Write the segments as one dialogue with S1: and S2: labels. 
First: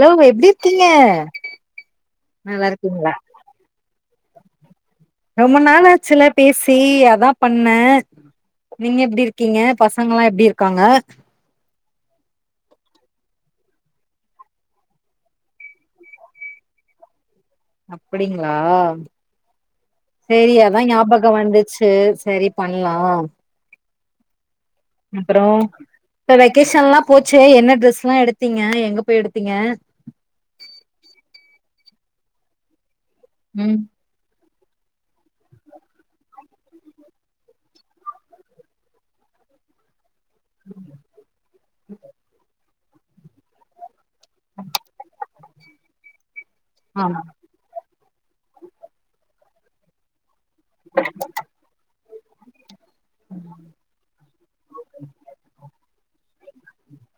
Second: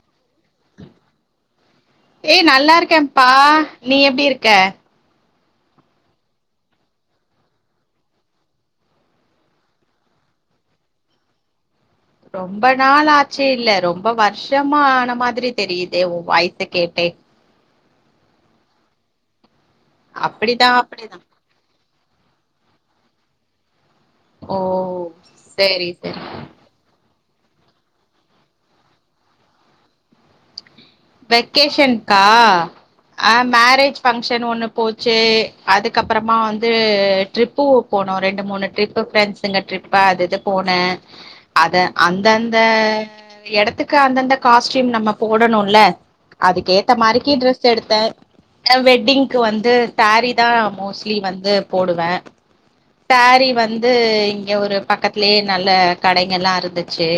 S1: Hello எப்டி இருக்கீங்க
S2: ஏய்
S1: நல்லா இருக்கீங்களா
S2: இருக்கேன்ப்பா நீ எப்டி இருக்க
S1: ரொம்ப நாளாச்சுல்ல பேசி அதா பண்ணே நீங்க எப்டி இருக்கீங்க பசங்கல்லா எப்டி இருக்காங்க
S2: ரொம்ப நாள் ஆச்சு இல்ல ரொம்ப வருஷமா ஆன மாதிரி தெரியுதே உ வாய்ஸ கேட்டே
S1: அப்புடிங்களா சேரி
S2: அப்படிதான்
S1: அதா
S2: அப்படிதான்
S1: ஞாபக வந்துச்சு சேரி சரி பண்லா
S2: ஓ சேரி சேரி
S1: போச்சே என்ன ட்ரெஸ்ல்லா எடுத்தீங்க எங்க போய் எடுத்தீங்க
S2: வெகேஷன்கா ஆ
S1: ம்
S2: மேரேஜ் பங்க்ஷன் ஒண்ணு போச்சு அதுக்கப்பறமா வந்து ட்ரிப்பு போனோ ரெண்டு மூணு ட்ரிப்பு ஃப்ரெண்ட்ஸுங்க ட்ரிப்பு அது போனே அத அந்தந் இந்த எடத்துக் க்கு அந்தந்த காஸ்டியூம் நம்ம போ போடனுல்ல அதுக்கேத்த
S1: ஆமா
S2: மாரிக்கு டிரஸ் எடுத்தே எ வெட்டிங்க்கு வந்து சேரி தா மோஸ்ட்லி வந்து போடுவே சேரீ வந்து இங்க ஒரு பக்கத்தலயே நல்ல கடைங் எல்லா இருந்துச்சி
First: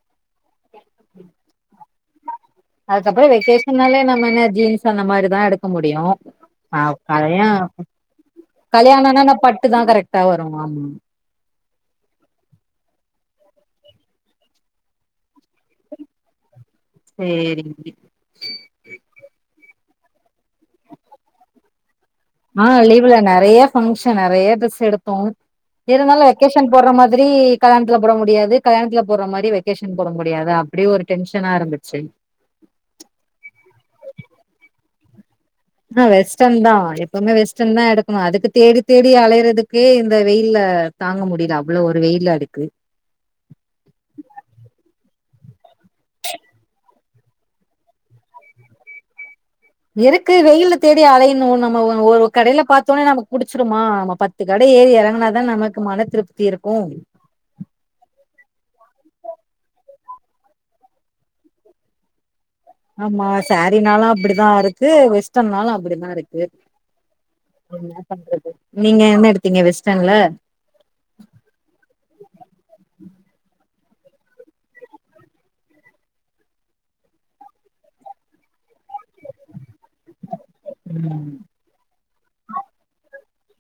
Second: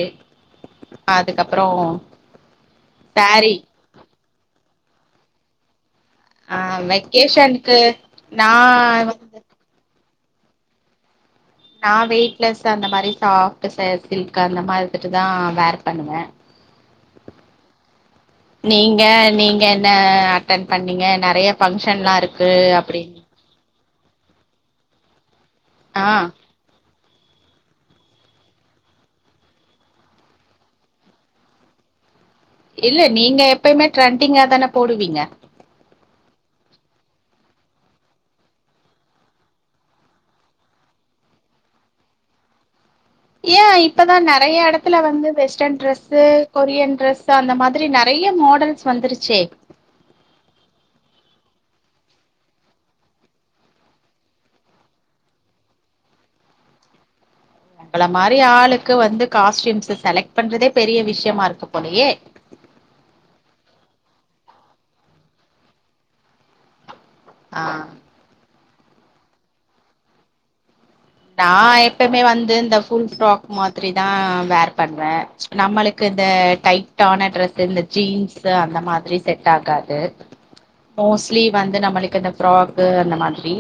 S2: அதுக்கப்பறோ
S1: அதுக்கப்றோ
S2: சேரி
S1: [inaudible] ஜீன்ஸ் அந்த மாரிதா எடுக்க முடியு ஆ கல்யாண
S2: நா
S1: கல்யாணன்னா என்ன
S2: வந்து
S1: பட்டு தா கரெக்ட் தவறுமாம்
S2: நா வெயிட்லெஸ் அந்த மாரி சாப்ட்டு செயர் சில்க் அந்த மாரிதிட்டு தா வேர் பண்ணுவ
S1: சேரி
S2: நீங்க நீங்க நீங்கன் ன்ன அட்டன் பண்ணீங்க நெறையா பங்க்ஷ
S1: ஆ லீவ்ல நெறையா ஃபங்ஷன் நெறையா டிரெஸ் எடுத்தோ
S2: ஆ
S1: இருந்தாலு வெக்கேஷன் போட்ற மா இதிலி கல்யாண்த்ல போட முடியாது கல்யாண்த்ல போட்ற மாரி வெக்கேஷன் போட முடியாது அப்டி ஒரு டென்ஷனா இருந்துச்சு
S2: இல்ல நீங்க எப்பய்மே ட்ரெண்டிங்கா தான போடுவீங்க
S1: ஆ வெஸ்டர்ன் தா எப்பவுமே வெஸ்டர்ன் தா எடுக்கணு அதுக்குத் தேடித் தேடியே அலயறதுக்கே இந்த வெயில்ல தாங்க முடியல அவ்ளோ ஒரு வெயிலாடுக்கு
S2: ஏ இப்பதா நெறையா எடத்துல வந்து வெஸ்டர்ன் டிரெஸ்ஸு கொரியன் டிரெஸ்ஸு அந்த மாதிரி நெறையா மாடல்ஸ் வந்துருச்சே
S1: இதுக்கு வெயில்ல தேடி அலையுணு நம்ம ஒ ஒரு கடையில பாத்தோன நமக்கு புடிச்சுருமா நம்ம பத்து கட ஏறி எறங்குனாதா நமக்கு மன திருப்தி இருக்கு
S2: நம்பல மாறி ஆளுக்கு வந்து காஸ்ட்யூம்ஸ் செலக்ட் பண்றதே பெரிய விஷ்யமா இருக்கு போலையே
S1: ஆமா சாரினாலு அப்டிதா இருக்கு வெஸ்ட்டன்னாலு அப்டிதா இருக்கு
S2: ஆ
S1: என்னா பன்றது நீங்க என்ன எடுத்தீங்க வெஸ்ட்டன்ல
S2: நா எப்பமே வந்து இந்த ஃபுல் ஃப்ராக் மாதிரிதா வேர் பண்வன நம்மளுக்கு இந்த டைட்டான டிரெஸ்சு இந்த ஜீன்ஸ்சு அந்த மாதிரி செட்டாகாது டு மோஸ்லி வந்து நம்மளுக்கு இந்த ஃப்ராக்கு அந்த மாதிரி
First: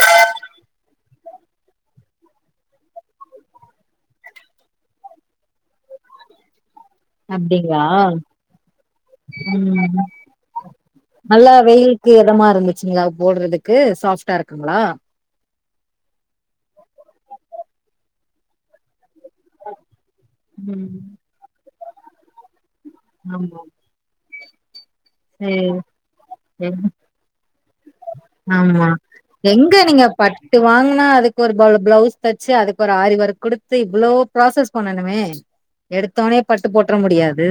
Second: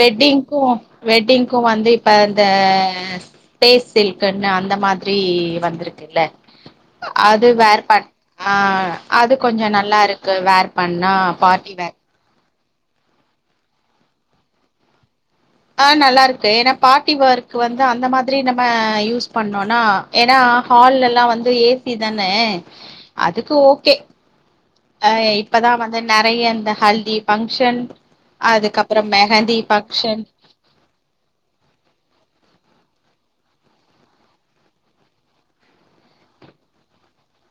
S2: வெட்டிங்கூ வெட்டிங்க்கும் வந்துப் இப்ப இந்த ஃபேஸ் சில்க்குன்னு அந்த மாதிரி வந்திருக்குல்ல அது வேர்
S1: அப்டிங்களா
S2: பண் ஆ அது கொஞ்ச நல்லா
S1: ம்
S2: இருக்கு வேர் பண்ணா பார்டி வேர்
S1: ச்சிங்கா போட்றதுக்கு சாஃப்ட்டா இருக்காங்களா
S2: ஆ நல்லா இருக்கு ஏன்னா வேர்க்கு வந்தா அந்த மாதிரி நம்ம யூஸ் பண்ணோனா ஏன்னா ஹால் லெல்லா வந்து ஏ சி டீ தான அதுக்கு
S1: ஆமா
S2: ஓகே அ இப்பதா
S1: சேரி
S2: வந்து நெறைய இந்த
S1: சேரி
S2: ஹல்தி ஃபங்க்ஷன்
S1: ஆமா
S2: அதுக்கப்புறம் மெஹந்தி
S1: எங்க நீங்க
S2: ஃபங்க்ஷன்
S1: பட்டு வாங்னா அதுக்கு ஒரு பளு பிளவு பூஸ் தச்சு அதுக்கு ஒரு ஆரி ஒர்க் குடுத்து இவ்ளோ ப்ராசஸ் பண்ணனுமே எடுத்தவொனே பட்டு போட்ற முடியாது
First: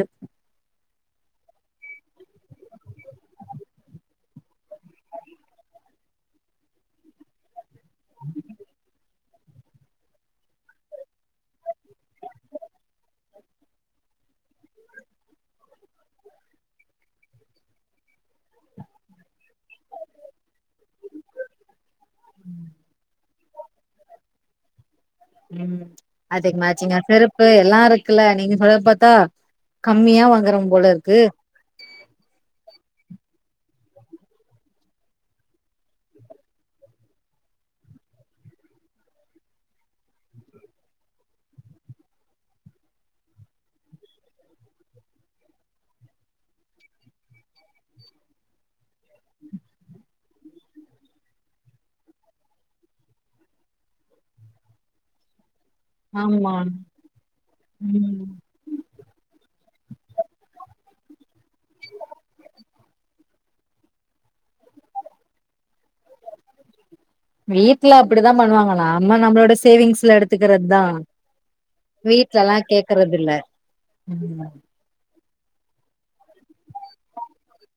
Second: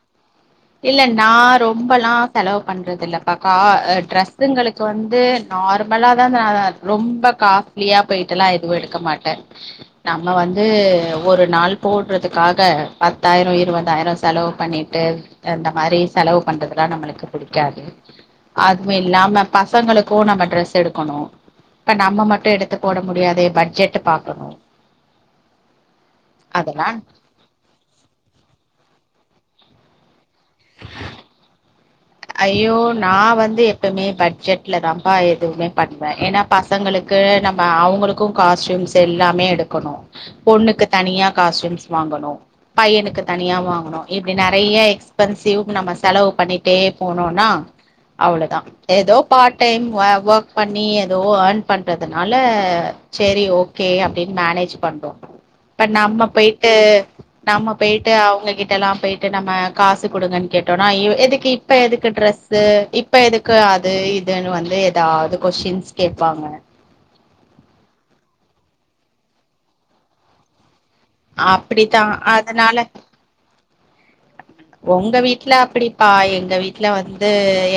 S2: இல்ல நா ரொம்பல்லா செலவு பண்றதில்லப்பா கா ட்ரெஸ்சுங்ளுக்கு வந்து நார்மலாதா த ரொம்ப கா லியா போய்ட்டுலா எதுவு எடுக்க மாட் ல்ல நம்ம வந்து ஒரு நாள் போட்றதுக்காக பத்தாயிர இருவதாயிர செலவு பண்ணிட்டு அந்த மாறி செலவு பண்றதுலா நம்மளுக்கு புடிக்காது அதுவு இல்லாம பசங்களுக்கு நம்ம ட்ரெஸ் எடுக்கணு இப்ப நம்ம மட்டு எடுத்து போட முடியாதே பட்ஜெட் பாக்கணு
S1: உம் அதுக்கு
S2: அதெல்லா
S1: மேச்சீங்கா செருப்பு எல்லா இருக்குல்ல நீங்க சொல்றத பாத்தா கம்மியா வாங்கறம் போல இருக்கு
S2: ஐயோ நா வந்து எப்பமே பட்ஜெட்ல தாம்ப்பா எதுவுமே பண்வன ஏனா பசங்களுக்கு நம்ப அவுங்களுக்கு காஸ்ட்யூம்ஸ் எல்லாமே எடுக்கணு பொண்ணுக்கு தனியா காஸ்ட்யூம்ஸ் வாங்கணு பையனுக்கு தனியா வாங்ணு இப்டி நெறைய எக்ஸ்பென்சிவ் நம்ம செலவு பண்ணிட்டேப் போனோனா அவ்ளோதா ஏதோ பார்ட் டைம் வ ஒர்க் பண்ணி ஏதோ ஏர்ன் பண்றதுனால செரி ஓகே அப்டினு மேனேஜ் பண்றோ இப்ப நம்ம
S1: ஆமா
S2: பெய்ட்டு நம்ம பெய்ட்டு
S1: ம்
S2: அவுங்க கிட்டல்லாம் பெய்ட்டு நம்ம காசு குடுங்கன் கேட்டோனா அய்யோ எதுக்கு இப் இப்ப எதுக்கு ட்ரஸ்சு இப்ப எதுக்கு அது இதுன் வந்து எதாவ்து கொஸ்ஷின்ஸ் கேப்பாங்க
S1: ப்புடு தா பண்ணுவாங்க நாம்ம நம்முளோட சேவிங்ஸ்ல எடுத்துக்குறத்தா
S2: ஆப்டிதா அதுனால
S1: [inaudible]
S2: ஒங்க வீட்ல அப்புடிப்பா எங்க வீட்ல வந்து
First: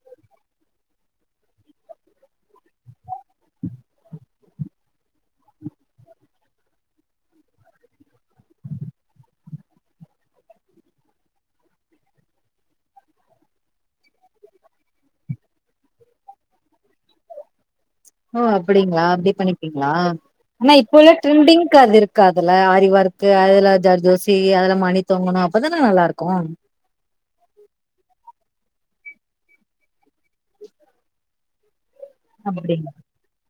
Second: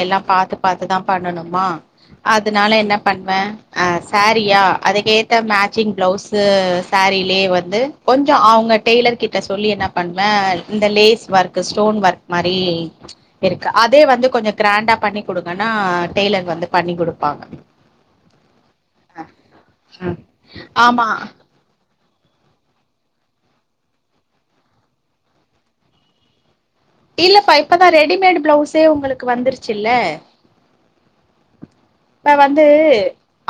S2: எல்லா பாத்து பாத்துதா பண்ணனுமா அதுனால என்ன பண்வ அ சாரியா அதுக்கேத்த மேச்சிங் ப்ளவுஸு சாரிலே வந்து கொஞ்சொ அவுங்க டெய்லர் கிட்ட சொல்லி என்ன பண்வ இந்த லேஸ் வர்க் து ஸ்டோன் வர்க் மாரீ இருக்கு அதே வந்து கொஞ்ச க்ராண்டா பண்ணி குடுங்கன்னா டெய்லர் வந்து பண்ணி குடுப்பாங்க
S1: ஓ அப்டிங்களா அப்டேட் பண்ணிற்கீங்களா
S2: ம் ஆமா
S1: காதுல ஆரிவொர்க்கு அதுல ஜர்தோசி அதுல மணி தொங்கணோ அப்பதானா நல்லாருக்கு
S2: இல்லப்பா இப்பதா ரெடிமேட் ப்ளவுசே உங்களுக் க்கு வந்துருச்சில்ல வந்து
S1: அப்டிங்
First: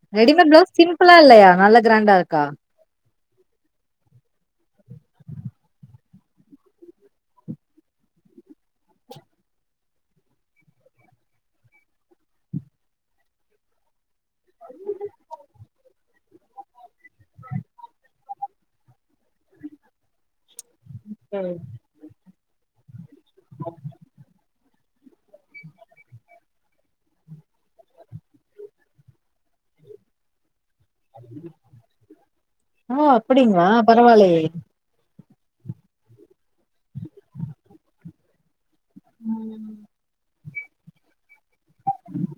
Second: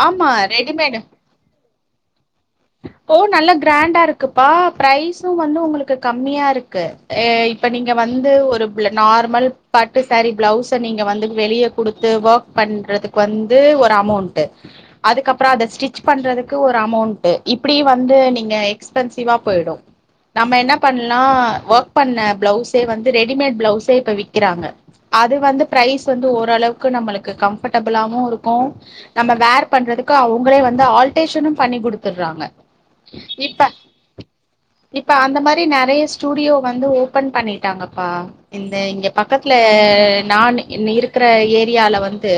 S2: ஆமா
S1: ரெடிமேட் ப்ளவுஸ்
S2: ரெடிமேடு
S1: சிம்பிளா இல்லயா நல்ல கிராண்டா இருக்கா
S2: ஓ நல்ல கிராண்டா இருக்குப்பா ப்ரைசும் வந்து உங்குளுக்கு கம்மியா இருக்கு. ஏ இப்ப நீங்க வந்து ஒரு ப்ள நார்மல் பட்டு சேரி ப்ளவுஸ நீங்க வந்து வெளிய குடுத்து ஒர்க் பண்றதுக்கு வந்து ஒரு அமௌண் ட்டு அதுக்கப்ற அத ஸ்டிச் ஸ்ட்ச் பண்றதுக்கு ஒரு அமௌண்ட்டு இப்பிடி வந்து நீங்க எக்ஸ் ஃபென்சிவா போயிடு. நம்ம என்ன பண்லா
S1: ம்
S2: ஒர்க் பண்ண ப்ளவுஸே வந்து ரெடிமேட் ப்ளவுஸே இப்ப விக்கிறாங்க அது வந்து ப்ரைஸ் வந்து ஓர் அளவுக்கு நம்மளுக்கு கம்ஃபர்டபுளாவு இருக்கு நம்ம வேர் பண்றதுக்கு அவுங்களே வந் ந்து ஆல்டேஷனும் பண்ணி குடுத்
S1: ஓ அப்டிங்களா பரவாலேயே
S2: இப்ப அந்த மாரி நெறைய ஸ்டூடியோ வந்து ஓபன் பண்ணிட்டாங்கப்பா. இல்ல இங்க பக்கத்ல
S1: ம்
S2: நான்னி இந்ன இருக்குறா ஏரியால வந்து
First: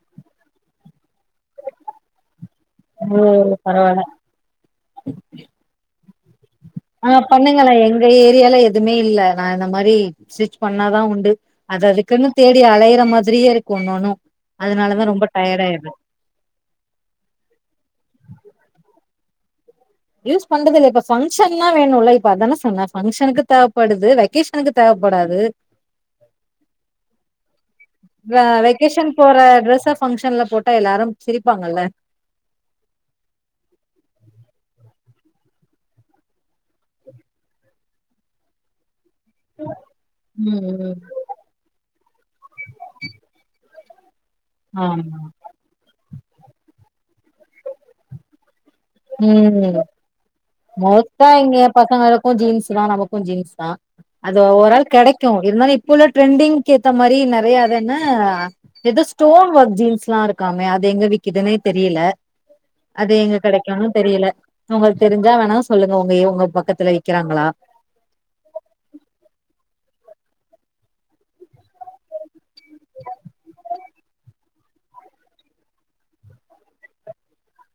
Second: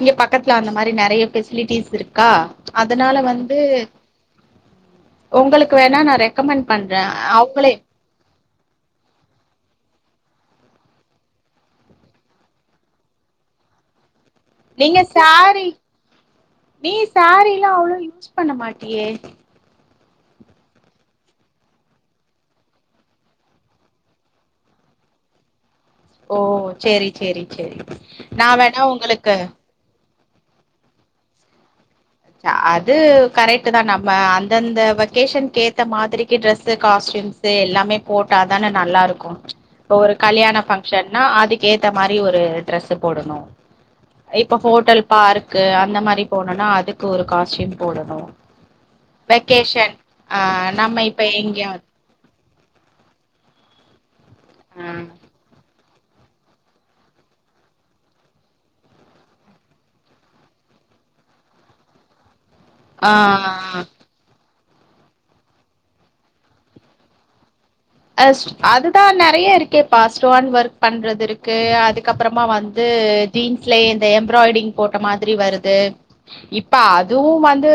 S2: இங்க பக்கத்ல அந்த மாரி நெறைய ஃபெசிலிட்டீஸ் இருக்கா
S1: ஓ
S2: அதனால வந்து
S1: பரவால்ல
S2: உங்களுக்கு வேர் நா நரே
S1: ஓ பண்ணுங்களே எங்க ஏரியால எதுவுமே இல்ல நா இந்த மாரி ஸ்டிச் பண்ணாதா உண்டு. அது அதுக்குன்னு தேடி அலையுற மாதிரியே இருக்கு ஒன்னொன்னு
S2: நீங்க
S1: அதனாலதா ரொம்ப டயர்ட்
S2: சாரி
S1: ஆயிடுற
S2: நீ சாரில்லா அவ்ளோ யூஸ் பண்ண மாட்டியே.
S1: யூஸ் பண்றது இல்ல இப்ப ஃபங்ஷன்னா வேணுல்ல இப்ப அதான சொன்ன ஃபங்ஷனுக்கு தேவப்படுது வெகேஷனுக்கு தேவப்படாது
S2: ஓ செரி செரி செரி நா வேணா உங்களுக்கு
S1: ஃபங்ஷன்ல போட்டா எல்லாரும் சிரிப்பாங்கல்ல
S2: அது கேஷன்க்கேத்த மாத்ரிக்கு ட்ரெஸ்ஸு காஸ்ட்யூம்ஸ்ஸு எல்லாமே போட்டா தானே நல்லாருக் கூ இப்போ ஒரு கல்யாண
S1: ம் ம்
S2: ஃபங்ஷன்னா அதுக்கேத்த மாரி ஒரு ட்ரெஸ்ஸு போடணு. இப்ப ஹோட்டல்
S1: ஆமா
S2: பார்க்கு அந்த மாரிப் போனோனா அதுக் கு ஒரு காஸ்டியூம் போடணூ
S1: ம்
S2: வெக்கேஷன் ஆ நம்ம இப்ப
S1: மோஸ்ட்டா இங்க
S2: எங்கயாவது
S1: பசங்களுக்கூ ஜீன்ஸ் தா நமக்கூ ஜீன்ஸ் தா அது ஓவரால் கெடைக்கூ இருந்தாலூ இப் ப உள்ள ட்ரெண்டிங்கேத்த மாரி நறைய அதென்ன எதோ ஸ்டோன் ஒர்க் ஜீன்ஸ்லா இருக்காமே அது எங்க விக்குதுன்னே தெரீல
S2: ஆ
S1: அது எங்க
S2: ஆ
S1: கிடைக்கோனு தெரியல நமக் தெரிஞ்சா வேணா சொல்லுங்க உங்க இவங்க பக்கத்துல விக்கிறாங்களா
S2: அஸ் அதுதா நறைய இருக்கேப்பா ஸ்டோன் வர்க் பண்றதிருக்கு அதுக்கப்றமா வந்து ஜீன்ஸ்லயே இந்த எம்ப்ராய்டிங் போட்ட மாத்ரி வருது இப்ப அதுவூ வந்து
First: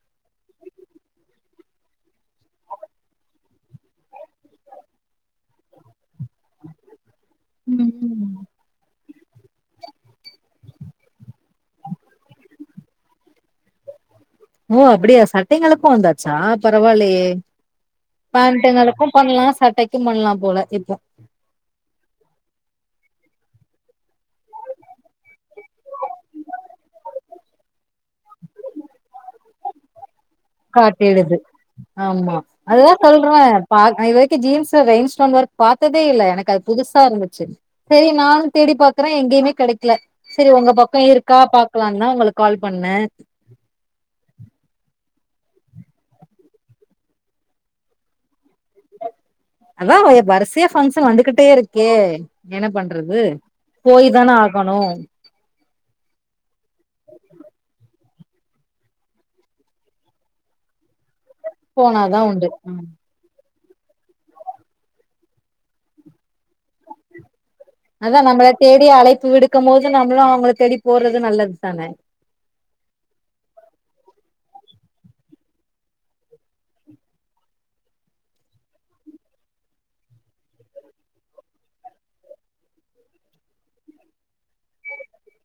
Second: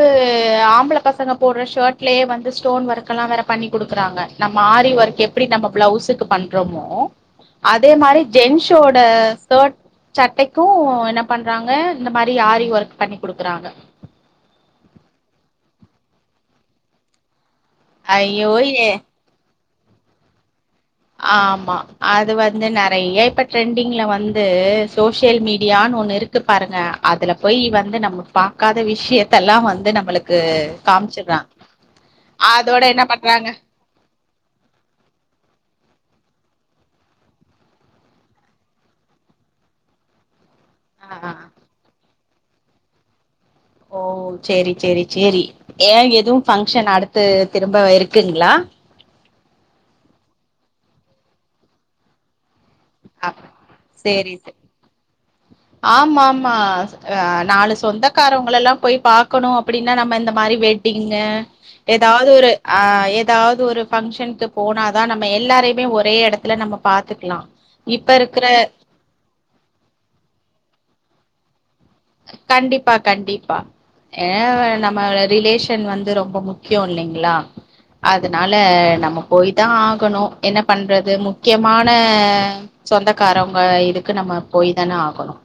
S2: ஆம்பள பசங்க போடுற ஷர்ட்லயே வந்து ஸ்டோன் வர்க்கெல்லா வேற பண்ணி குடுக்குறாங்க நம்ம ஆரி வர்க் எப்டி நம்ம ப்ளௌஸுக்கு பண்றோமோ அதே
S1: ம்
S2: மாரி
S1: ம்
S2: ஜென்ஷோட ஸ்கர்ட் சட்டைக்கூ என்ன பண்றாங்க இந்த மாரி ஆரீ வர்க் பண்ணி குடுக்குறாங்க
S1: ஓ அப்டியா சட்டைங்களுக்கூ வந்தாச்சா பரவால்லையே
S2: ஐயோ ஏ
S1: பேண்டுங்களுக்கூ பண்லா சட்டைக் தும் பண்லா போல இர்
S2: ஆமா அது வந்து நறைய இப்பட் ட்ரெண்டிங்ல வந்து சோஷியல் மீடியானு ஒன்னு இருக்கு பாருங்க அதுல போய் வந்து நம்ம பாக்காத விஷயத்தல்லா வந்து நம்ளுக்
S1: காட்டிடுது ஆமா
S2: அதோட
S1: அதுதா
S2: என்ன
S1: சொல்றே
S2: பண்றாங்க
S1: பாக் [unintelligible] து ஜீன்ஸ்ல ரெயின்ஸ்டோன் வர்க் பாத்ததே இல்ல எனக்கு அது புதுசா இருந்துச்சு சரி நானூ தேடி பாக்குற எங்கேயுமே கிடைக்கல சரி உங்க பக்கோ
S2: ஆ
S1: இருக்கா பாக்கலாந்தா உங்களுக் கால் பண்ணே
S2: ஓ சேரி சேரி சேரி ஏ எதுவூ ஃபங்க்ஷன் அடுத்து திரும்ப இருக்குங்களா
S1: அதா எப் வரிசையா பஃங்க்ஷன் வந்துகிட்டேருக்கே என்ன பண்றது
S2: அ
S1: போய் தானே ஆகணூ
S2: ஆமாம் மாஸ் அ நாலு சொந்தக் க்காரவங்களல்லா போய் பாக்கணூ அப்டின்னா நம்ம இந்த மாரி வெட் ங்கு
S1: போனாதா
S2: ஏதாவ்து
S1: உண்டு
S2: ஒரு ஆ ஏதாவ்த் ஒரு ஃபங்க்ஷன்க்கு போனாதா நம்ம எல்லாரையுமே ஒரே எடத்துல நம்ம பாத்துக்லா
S1: அதா நம்மள தேடி அலைப்பு விடுக்கும் போது நம்மளும் அவங்கள தேடி போறது நல்லது தானே
S2: கண்டிப்பா கண்டிப்பா எ நம்ம ரிலேஷன் வந்து ரொம்ப முக்கியம் இல்லைங்களா அதனால நம்ம போய் தா ஆகணும் என்ன பண்றது முக்கியமான சொந்தக்காரவங்க இதுக்கு நம்ம போய் தானே ஆகணும்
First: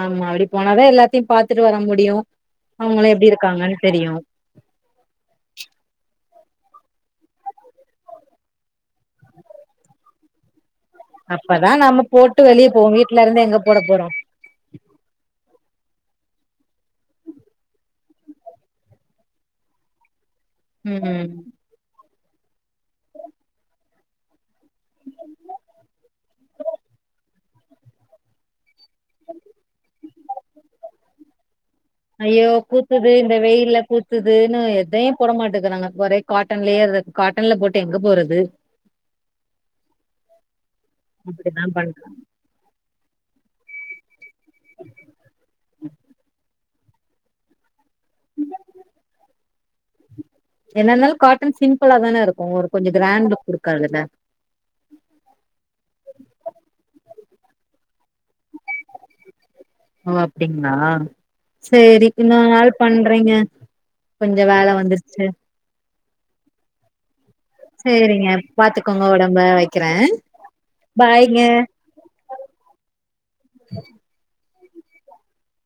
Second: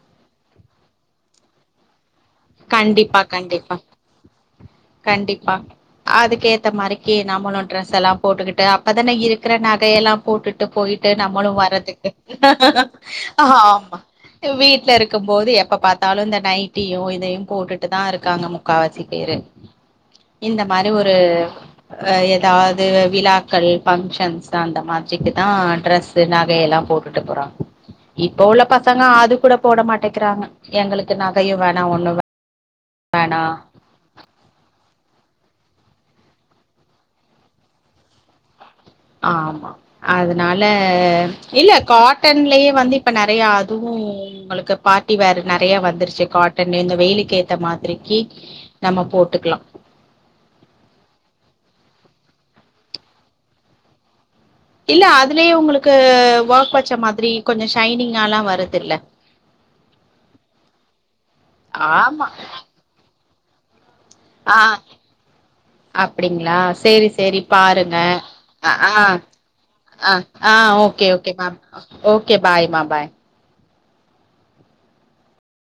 S1: ஆமா அப்படி போனாதா எல்லாத்தையும் பாத்துட்டு வர முடியும்
S2: கண்டிப்பா கண்டிப்பா கண்டிப்பா அதுக்கு க்கே ஏத்த மாரிகே நம்மளும் டிரெஸ் எல்லாம் போட்டுக்கிட்டு அப்பதானே இருக்கிற நகையெல்லாம் போட்டுட்டு போயிட்டு நம்மளும்
S1: அப்பதா நம்ம
S2: வரதுக்கு
S1: போட்டு வெளிய போவோ வீட்ல இருந்து எங்க போட
S2: ஆமா
S1: போறோ
S2: வீட்டுல இருக்கும் போது எப்ப பார்த்தாலும் இந்த நைட்டி நயிட்டியும் இதையும் போட்டுட்டு தா இருக்காங்க முக்கால்வாசி பேரு இந்த மாதிரி ஒரு
S1: ம்
S2: ஏதாவது விழாக்கள் பஃங்க்ஷன்ஸ் அந்த மாதிரிக்கு தா ட்ரெஸ் நகை எல்லாம் போட்டுட்டு போறோம் இப்போ உள்ள பசங்க அது கூட போட மாட்டேக்கிறாங்க எங்களுக்கு நகையும் வேணாம் ஒண்ணும் வேண
S1: குத்துது இந்த வெயில குத்துதுன்னு எத போட மாட்டேங்கிறாங்க ஒரே காட்டன்லயே காட்டன்ல போட்டு எங்க போறது
S2: ஆமா அதனால
S1: அப்டிதா
S2: இல்ல
S1: பண்றா
S2: காட்டன்லயே வந்து இப்ப நிறைய அதுவும் உங்களுக்கு பார்ட்டி வேர் நிறைய வந்துருச்சு காட்டன் இந்த வெயிலுக்கு ஏத்த மாத்தி திரிகி நம்ம போட்டுக்கலாம்
S1: என்ன இருந்தாலும் காட்டன் சிம்பிளா தானே இருக்கும் ஒரு கொஞ்சம் கிராண்ட் லுக் கொடுக்கதுல
S2: இல்ல அதுலயே உங்களுக்கு ஒர்க் வச்ச மாதிரி கொஞ்சம் ஷைனிங்கால்லாம் வருதுல்ல
S1: ஓ அப்படிங்களா சரிக்
S2: ஆமா
S1: இன்னொரு நாள் பண்றங்க கொஞ்சம் வேல வந்துருச்சு
S2: அப்படிங்களா செரி செரி பாருங்க
S1: சேரிங்க பாத்துக்கோங்க
S2: ஆஹ்
S1: ஒடம்ப வைக்கிறே
S2: ஆஹ ஓகேகே
S1: பாய்ங்க
S2: மா ஓகே பாய் மா பாய்
S1: [inaudible]